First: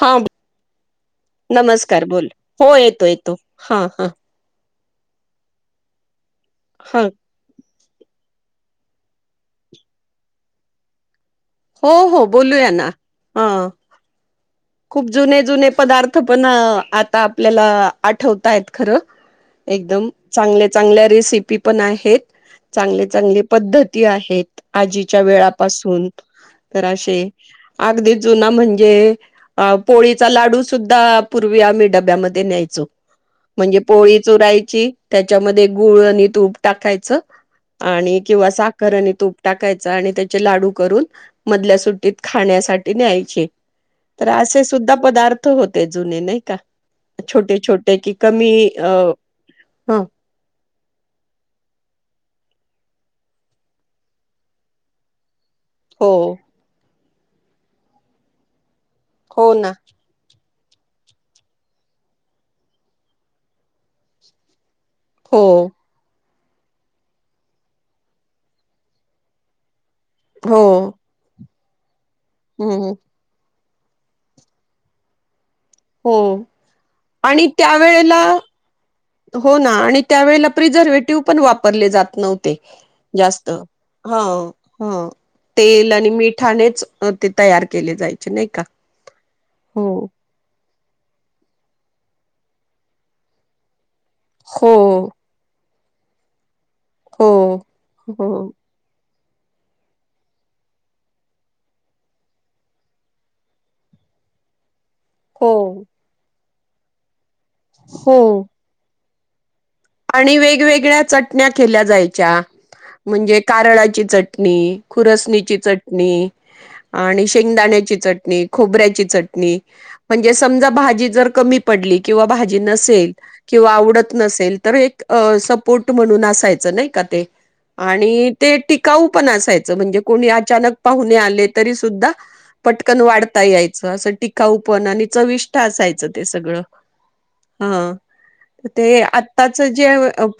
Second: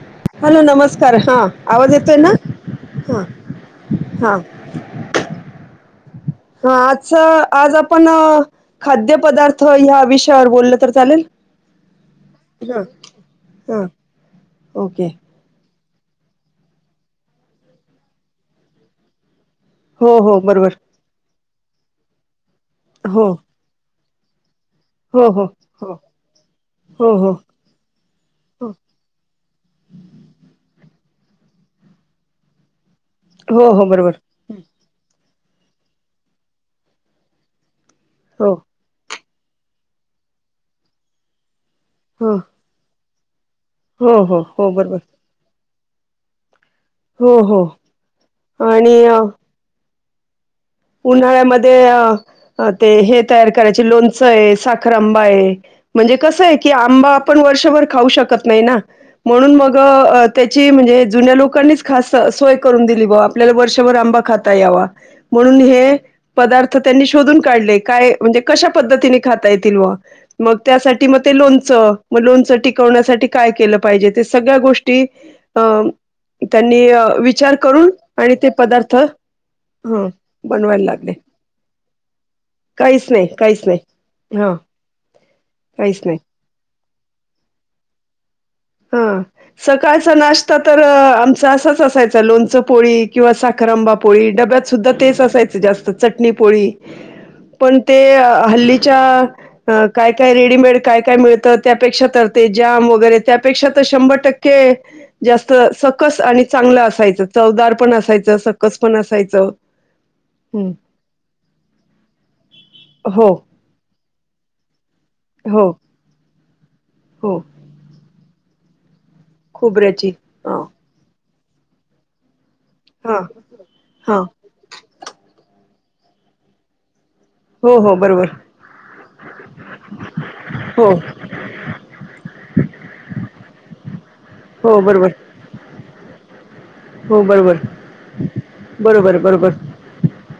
हा हॅलो नमस्कार हा आवाज नमस्कार येतोय बोल ना हो येतो हा येतो हा हा हा आजच आज आप आपण खाद्य पदार्थ ह्या विषयावर बोलल तर चालेल? हो हो बोलूया हा ना हं हा खूप ओके जुने जुने पदार्थ पण आता आपल्याला आठवताय खरं एकदम हो हो चांगल्या बरोबर चांगल्या रेसिपी पण आहेत. चांगले हो चांगले पद्धत ती आहेत. आजीच्या हो हो हो वेळापासून तर हो असे हो अगदी जुना म्हणजे पोळीचा लाडू सुद्धा पूर्वी आम्ही डब्यामध्ये न्यायचो हो म्हणजे हो बरोबर पोळी चुरायची त्या त्याच्यामध्ये गुळ, आणि तूप टाकायचं आणि किंवा हो साखर आणि तूप टाकायच आणि त्याचे लाडू करून मधल्या सुटीत हो खाण्यासाठी न्याय चे हो तर हो असे हो सुद्धा बरोबर पदार्थ होत ते जुूने नाही का? हो छोटे हो छोटे की कमी अ ह उन्हाळ्यामध्ये ते हे तयार करायचे लोणचंय, साखर आंबाय हो म्हणजे कसं की आंबा पण वर्षभर खाऊ शकत नाही ना! हो म्हणून ना मग अ त्याची म्हणजे जुन्या लोकांनीच खास सोय करून दिली बाॅ, आपल्याला वर्षभर आंबा खाता यावा हो म्हणून हे पदार्थ त्यांनी शोधून काढले काय म्हणजे कशा पद्धतीने खाता येतील बाॅ मग हो त्यासाठी मग ते लोणं च मग लोणचं हम्म टिकवण्यासाठी काय केलं पा पाहिजे ते सगळ्या गोष्टी अ हो त्यांनी आणि विचार करून त्यावेेळेला आणि ते पदार्थ ह त्या वेळी प्रिझर्वेटिव्ह पण वापरले जात नव्हते काहीच नाही जास्त काहीच नाही ह हा ह तेल काहीच आणि नाही मिठानेच अं ते तयार केले जायचे नाही का? हा. हो सकाळचा नाश्ता तर आमच असाच असायचं लोणचं पोळी किंवा साखरांबा पोळी, डब्यात हो सुद्धा तेच असायच जास्त पो तर चटणी पोळी. हो पण ते हो अं हल्लीच्या हं काय काय रेडीमेड, काय काय मिळतं त्यापेक्षा तर ते जाम वगैरे त्या पेक्षा तर शंभर टक्के जास्त हो सकस आणि चांगलं असायचं. चवदार पण असायचं, हो. सकस पण असायचं. चौ आणि वेगवेगळ्या चटण्या केल्या जायच्या, हो म्हणजे कारळाची चटणी, खुरसणीची हो चटणी आणि हो शेंगदाण्याची चटणी. खोबऱ्याची चट णी खोबऱ्याची म्हणजे हा समजा भाजी जर कमी पडली, किंवा भा जली नसेल, हा किंवा आवडत हा नसेल तर एक अं सप पुट म्हणून असायचं नाही का ते? हो हो बरोबर आणि ते टिकाऊ पण असायचं, म्हणजे कोणी अचानक हो पाहुणे आले, तरी सुद्धा पटकन वाढता यायचं असं टिकाऊ हो पण आणि बरोबर चविष्ट्ठ असायचं ते सगळं, हो बरोबर हा. ते बरोबर आ बरोबर त्याचे जे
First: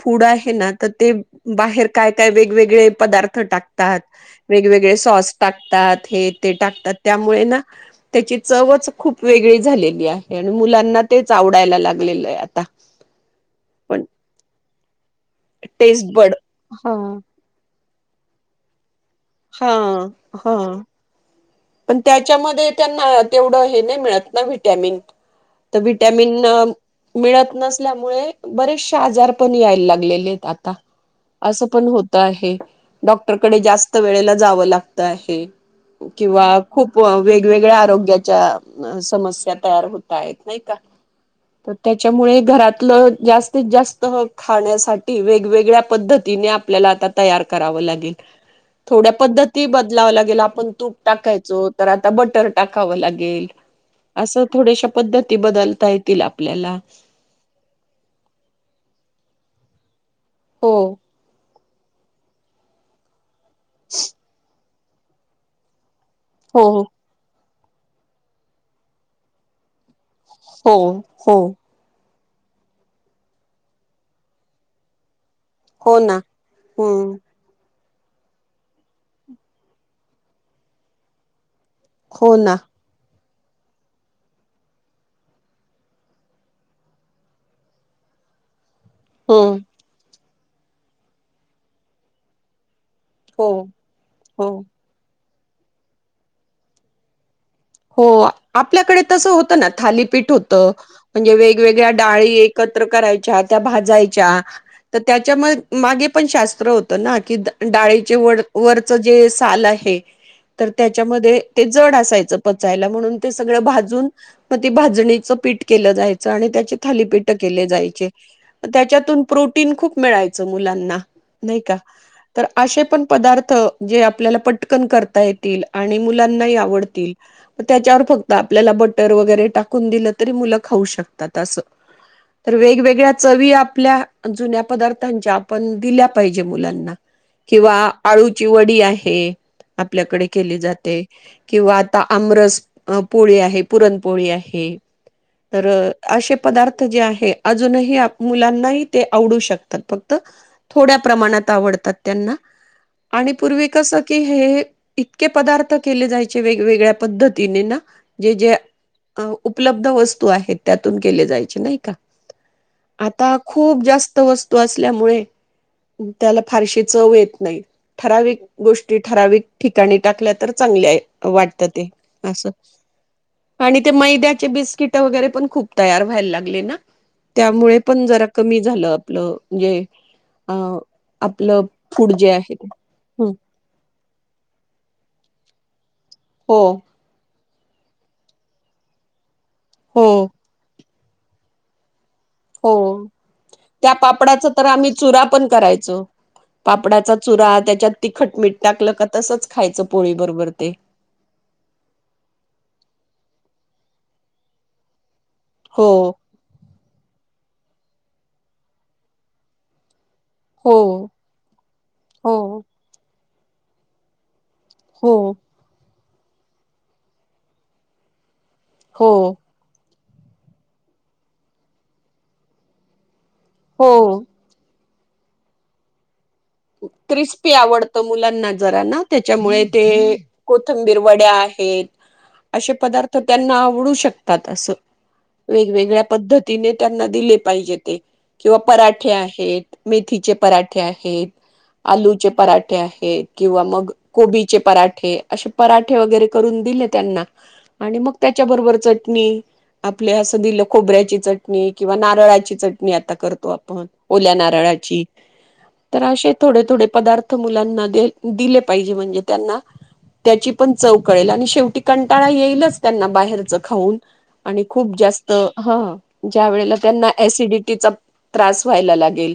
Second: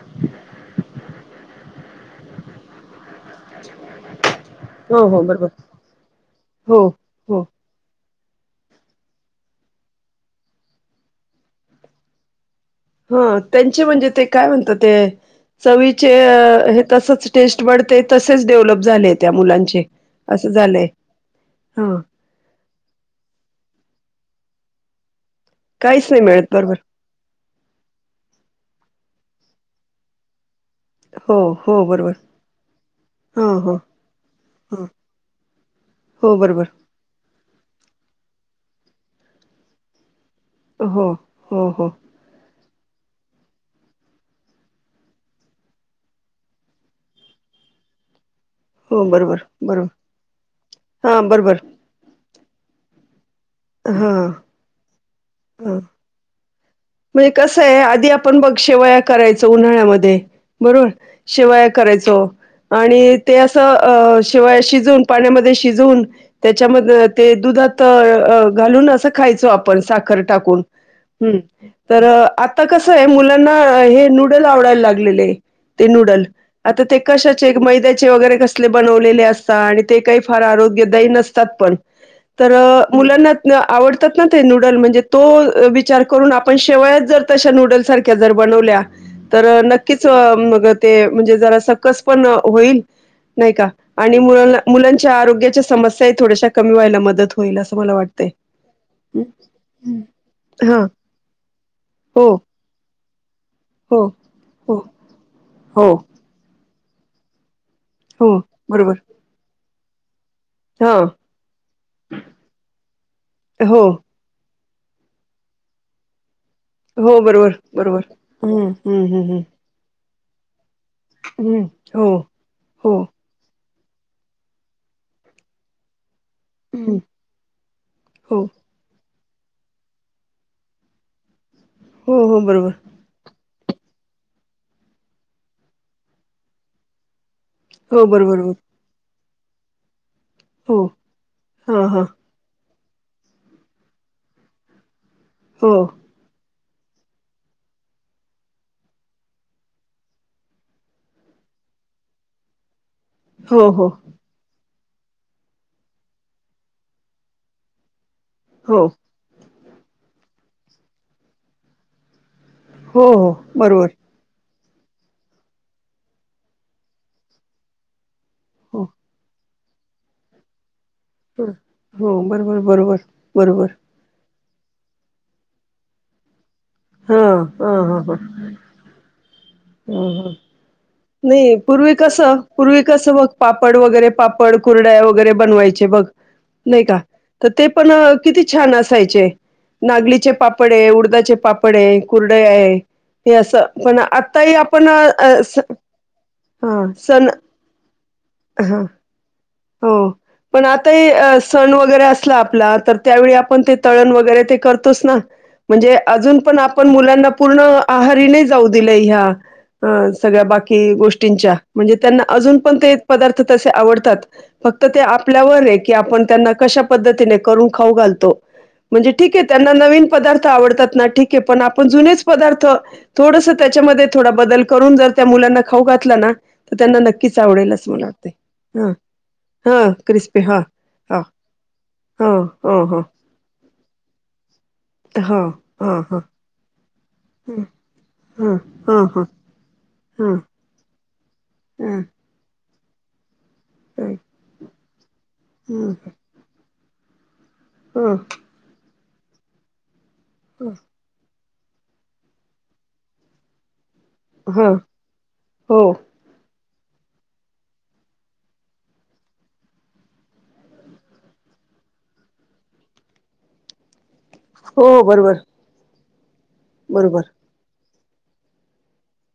फूड आहे ना, तर ते बाहेर काय काय वेगवेगळे पदार्थ टाकतात. वेगवेगळे हो हो सॉस बरोबर टाकतात, हे ते हो टाकतात, हो त्यामुळे ना त्याची चवच खूप वेगळी झालेली आहे, आणि मुलांना तेच आवडायला लागलेलं आहे आता. हा. त्यांचे पण म्हणजे ते काय म्हणतात ते, चवीचे टेस्ट बड अं हे हा तसच टेस्ट वाढते तसेच डेव्हलप झालेत. त्या हा मुलांचे असं हा झालंय. हा पण त्याच्यामध्ये त्यांना तेवढं हे नाही मिळत ना व्हीट्यामिन तर काहीच नाही व्हिट्यामिन मिळत बरोबर मिळत नसल्यामुळे बरेचशे आजार.. पण यायला लागलेले आहेत आता, हो असं हो पण बरोबर होत आहे, हा डॉक्टरकडे हो जास्त वेळेला जावं ह लागत आहे. हो किंवा बरोबर खूप वेगवेगळ्या आरोग्याच्या समस्या तयार हो नाही का हो हो हो त्याच्यामुळे घरात जास्तीत जास्त खाण्यासाठी वेगवेगळ्या पद्धतीने आपल्याला आता तयार करावं लागेल हो थोड्या बरोबर पद्धती बरोबर बदलावला गेला आपण तू हा बरोबर टाकायचो तर आता बटर टाकावं लागेल हा असं थोडेश पद्धती हा बदलता येतील आपल्याला म्हणजे कसं आहे आधी आपण बघ वया करा यचं उन्हाळ्यामध्ये हो बरोबर शिवाय करायच आणि ते असं अ शिवायशी शिजून पाण्यामध्ये शिजवून हो त्याच्यामध्ये ते दुधात घालून असं खायचो आपण साखर टाकून हो हो हम्म तर आता कसं आहे मुलांना हे नूडल आवडायला लागलेले ते हो ना नूडल आता ते हम्म कशाचे मैदा्या वगैरे कसले बनवलेले असतात आणि ते काही फार आरोग्यदायी नसतात पण हो तर ना मुलांना आवडतात ना ते नूडल म्हणजे तो विचार करून आपण शेवयात जर तशा नूडलसारख्या जर बनवल्या तर हम्म नक्कीच मग ते म्हणजे जरा सकस पण होईल नाही हो का आणि हो मुला मुलांच्या आरोग्या समस्या थड्या कमी व्हाय मत हो आपल्याकडे तस होत ना थालीपीठ होत हां. म्हणजे वे वेवेगळ्या हो, डाळी एकत्र करायच्या. त्या हो, भाजायच्या हो, तर त्याच्या म हो, मागे पण शास्त्र होत त ना [unintelligible] कित डाळीचे हो. वर बरोबर. वरचं जे साल आहे हे तर हां. त्याच्यामध्ये ते जड असायचं म्हणून ते सगळं हो, भाजून. मग त भाजणीचं पीठ केलं जायचं आणि हो. थालीपीठ बरोबर, केली बरोबर. जायची हं, हं, त्याच्यातून हं, हं. प्रोटीन खूप मिळायचं. मुलांना नाही हं. का हो, तर आशे हो. पण पदार्थ जे आपल्याला पटकन करता येतील आणि मुलांना ही हं. आवडतील. त्याच्यावर फक्त हो, आपल्याला ब बटर वगैरे टाकून दिलं तरी मुलं खाऊ शकतात असं. हो, हो. तर बरोबर. वेगवेगळ्या चवी आपल्या जुन्या पदार्थच्या आपण दिल्या पाहिजे मुलांना. किंवा हो, बरोबर, आळूची बरोबर. वडी आहे. आपल्याकडे केली हो. जाते हां, किंवा हां. रसपोळी आहे पुरणपोळी आहे. तर हो असे पदार्थ जे अजूनही मुलांना ते आवडू शकतात फक्त थोड्या प्रमाणात आवडतात त्यांना. आणि पूर्वी हो हो कसं की हे इतके पदार्थ केले जायचे वेगळे वेगळ्या पद्धतीने ना. जे जे हो उपलब्ध वस्तू आहेत त्यातून केले जायचे नाही का. हो हो आता खूप बरोबर जास्त वस्तू नसल्यामुळे त्याला फारशी चव येत नाही ठराविक हो गोष्टी ठरावीक ठिकाणी टाकल्या तर चांगल्या आहे. वाटतं ते हो असं बरोबर बरोबर बरोबर आणि ते मैद्यात चे बिस्किट वगैरे पण खूप तयार व्हायला लागले ना. हम्म त्यामुळे पण हम्म हां जरा कमी झालं आपलं म्हणजे हं हं अ नाई आपलं पूर्वी फूड जे कसं, आहे ते. पूर्वी कसं बघ हं. पापड वगैरे पापड कुरडया वगैरे- बनवाय चे बघ. हो नाहीं कां? त ते पण अ किती छान असायचे. हो नागलीचे पापडय उड दा चे पाप पडय. कुरडया ये हो ते असं त्या पण पापडाचा आत्ताई तर आम्ही आपणं चुरा अ पण असं करायचो. हम्म पापडाचा सण चुरा त्याच्यात तिखट मीठ हम्म टाकलं का तसंच खायचं हो पोळी बरोबर पण ते. आत्ताई अ सण वगैरे असला आपला तर, त्या वेळी आप पण ते तळण वगैरे ते करतोच ना. हो म्हंजे अजून पण आपण मुलांना पूर्ण आहारी नाई जाऊं दिलंय ह्या अ सगळ्या हो बाकी गोष्टींच्या म्हणजे त्यांना हो अजून पण ते पदार्थ तशे आवडतात. फक्त ते हो आपल्यावरय की आपण त्यांना कश्या पद्धतीनें करून खाऊ घालतो. म्हणजे हो ठीक आहे त्यांना नवीन पदार्थ आवडतात ना ठीक प की पण आपण जुनेच पदार्थ थोडस हो त्यांच्यामध्ये थोडा बदल करून जर त्या मुलांना खाऊ घातला ना तर त्यांना नक्कीच क्रिस्पी आवडेल असं आवडतं मला वाटतंय. मुलांना जरा, हा. ना त्याच्यामुळे हा ते क्रिस्पी हा कोथंबीर हा वड्या आहेत, हा असे हा हा पदार्थ त्यांना आवडू श कतात असं. हा हा वेगवेगळ्या हा पद्धतीने त्यांना दिले पाहिजे ते हा किंवा हा हा पराठे हा आहेत, मेथीचे पराठे आहेत. आलूचे परा ते आहेत. किंवा मग कोबीचे परा ठे अशे पराठे वगैरे करून दिलेत त्यांना आणि मग ह त्याच्याबरोबर चट मी आ- हे असं दिलं खोबऱ्याची चट- णी किंवा नारळाची चटणी आता करतो आपण. ओल्या हा नारळाची हो थोडे थोडे पदार्थ मुलांना दि दिले पाहिजे म्हणजे, त्यांना त्याची पण चव कळेल आणि शेवटी कंटाळा येईलच त्यांना बाहेरचं खाऊन. आणि हो खूप जास्त बरोबर हा, ज्या वेळेला त्यांना बरोबर सिडिटीचा त्रास व्हायला लागेल.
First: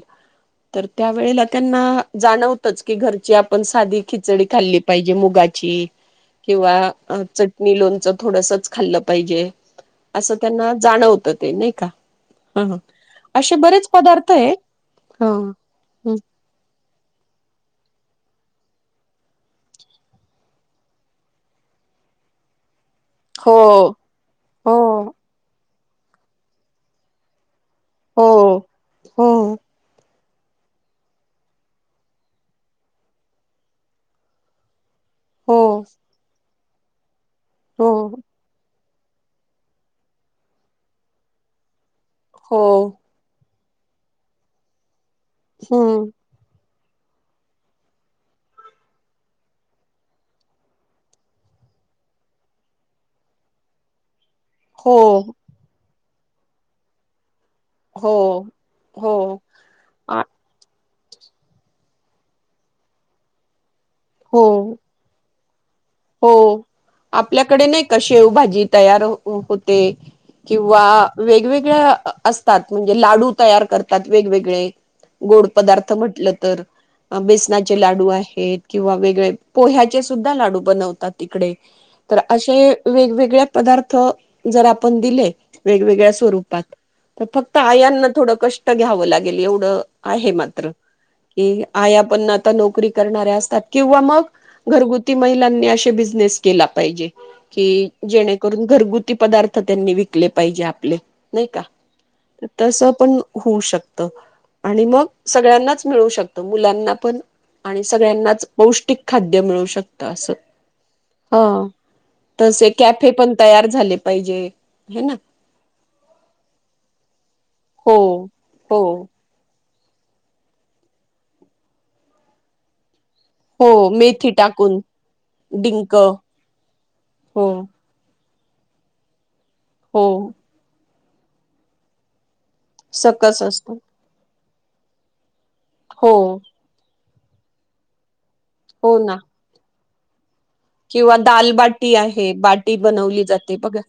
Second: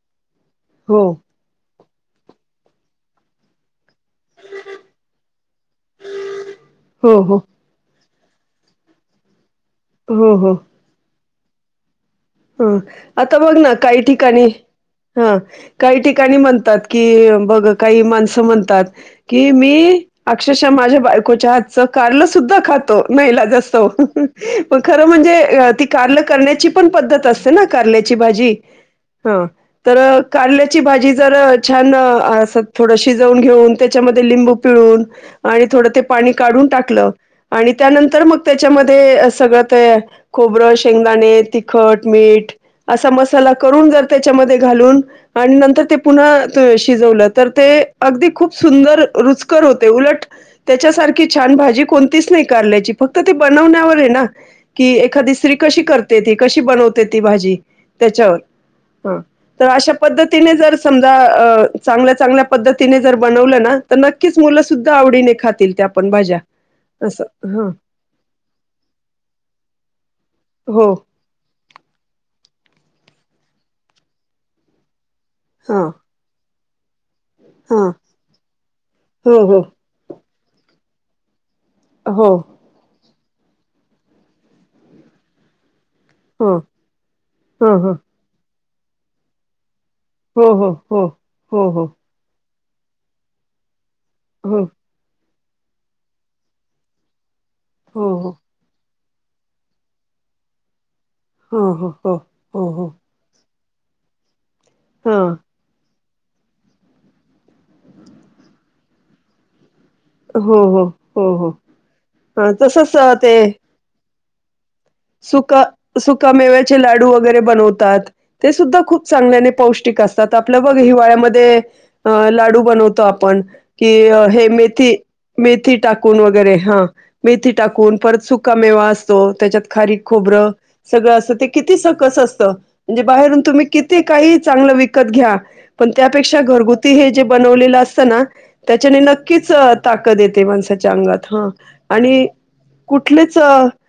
तर हो त्यावेेळेला ना जाणवतच की घरची आपन साधी खिचडी खाल्ली पाहिजे मुगाची किंवा हो हो चटणी लोणच, थोडसच खाल्लं पाहिजे. हो असं हो त्यांना जाणवत, ते नाही का! ह आता असे बघ ना बरेच काही पदार्थ ठिकाणी आहे हा हो काही ठिकाणी म्ह म्हणतात की मग काही माणसं म्हणतात की मी अक्षरशः माझ्या बायकोच्या हातचं कारलं सुद्धा खात हो [unintelligible] खरं हो म्हणजे ती कारल करण्याची पण पद्धत दसेे ना कारल्याची भाजी. हो ह तर कारल्याची भाजी जर छान अस थोडं शिजवून घेऊन त्याच्यामध्ये लिंबू पिळून, हो आणि थोडं ते पाणी काढून टाकलं. आणि हो त्यानंतर मग त्याच्याम ते सगळं ते खोबरं, शेंगदाणे, तिखट, मीठ हो असा मसाला करून जर त्याच्यामध्ये घालून. आणि नंतर ते हम्म पुन्हाते शिजवलं तर ते अगदी खूप सुंदर रुचकर होते उलट त्याच्यासारखी छान भाजी कोणतीच नाही, कारल्यायची फक्त ते बनवण्यावर आहे ना की हो एखादी स्त्री कशी कर तीती कशी बनव ते ती भाजी. हो त्याच्यावर हो ह तर अशा आ पद्धतीने जर, समजा चांगल्या चांगल्या पद्धतीने जर बनवलं ना. तर नक्कीच हो मुलं सुद्धा आवडीने खात हो आपल्याकडे हं. नाही का शेवभाजी तयार होते किंवा हो. वेगवेगळ्या असतात म्हणजे लाडू तयार करतात. वेगवेगळे गोड हां, पदार्थ म्हटलं तर, बेसनाचे हां. लाडू आहेत किंवा वेगळे हो, हो. पोह्याचे सुद्ध लडू बनवतात तिकडे तर हो, असे वेगवेग पदार्थ जर आपण दिले व स्वर हो. फक् हं, हं. आ घ्यावं लागेल एवढं. आहे हो, मात्र हो, हो. की हो, हो. आ आपण नोकरी करणार्या असतात. किंवा मग हो, घरगुती महि [unintelligible] [unintelligible] कि हो, हो. जेणेकरून घरगु पदार्थ त्यांनी विकले पाहिजे आपले नाही का हो, हो, हो. हो, तस हो. पण होऊ शकत. [unintelligible] आणि मग हां. सगळ्यांनाच मिळू शकतो. मुलांना पण आणि सगळ्यांनाच पौष्टिक खाद्य मिळू शकत. तरसं हो हो हो हो हा तस कॅफे पण ते तयार झाले पाहिजे. हे ना सुका सुका मेवेचे लाडू वगैरे हो [unintelligible] त हो आप ब हिवाळ्या लाडू बनवतो. हो मेथी टाकून मी मथी डिंक टाून वगर ह. हो [unintelligible] मेवा असतो त्याच्यात खारी हो खोबरं. सगळं असं ते किती सकस असतं. म्हणजे बाहेरून सकस तुम्ही असत किती काही चांगलं विकत घ्या पण हो त्यापेक्षा घरगुती हे जे बनवलेलं असतं ना हो त्याच्याने ना नक्कीच ताकतेेत माणसाच्या किंवा अंगात ह दालबाटी आणि आहे बाटी बनवली कुठलेच जाते बघा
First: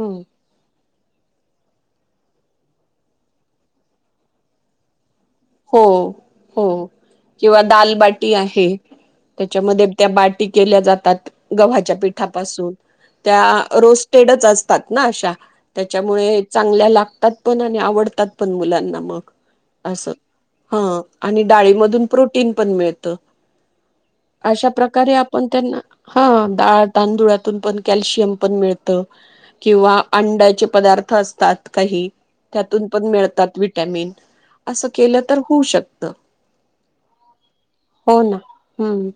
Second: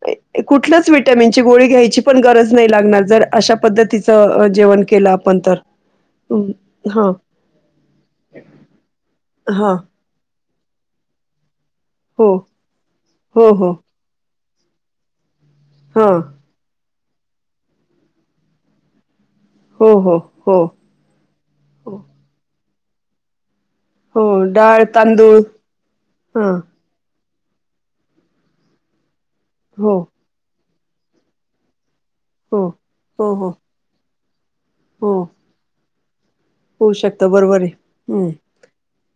हम्म. कुठल्याच वि्हटमनची गळी घ्या त्या पण गरज नाही लागणार अशा पद्धती जेवण के हो हो किंवा दालबाटी आहे हा त्याच्यामध्ये त्या बाट ी केल्या जातात गव्हाच्या हो पिठापासून त्या हो हो रोस्टेडच असत ात ना अशा हा त्याच्यामुळे चांगल्या लाग ात पण आणि आवडतात पण मुलांना मग हो असं हो हो हा आणि डाळीमधून प्रोटीन पण मिळत त हो अशा डाळ प्रकारे तांदूळ आपण त्यांना हा डाळ तांदूळात तून पण कॅल्शियम पण मिळत हो किंवा अंड्याची पदार्थ असतात काही हो त्यातून पण हो हो मिळतात विटॅमिन असं हो केलं शकत होऊ शकत बरोबर आहे हो हम्म ना हम्म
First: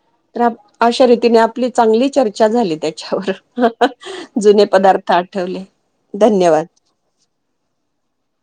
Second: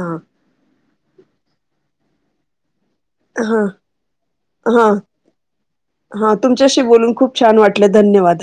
हा तर अशा रीतीने आपली चांगली चर्चा झाली त्या हा हा आठवले हा धन्यवाद तुमच्याशी बोलून खूप छान वाटले धन्यवाद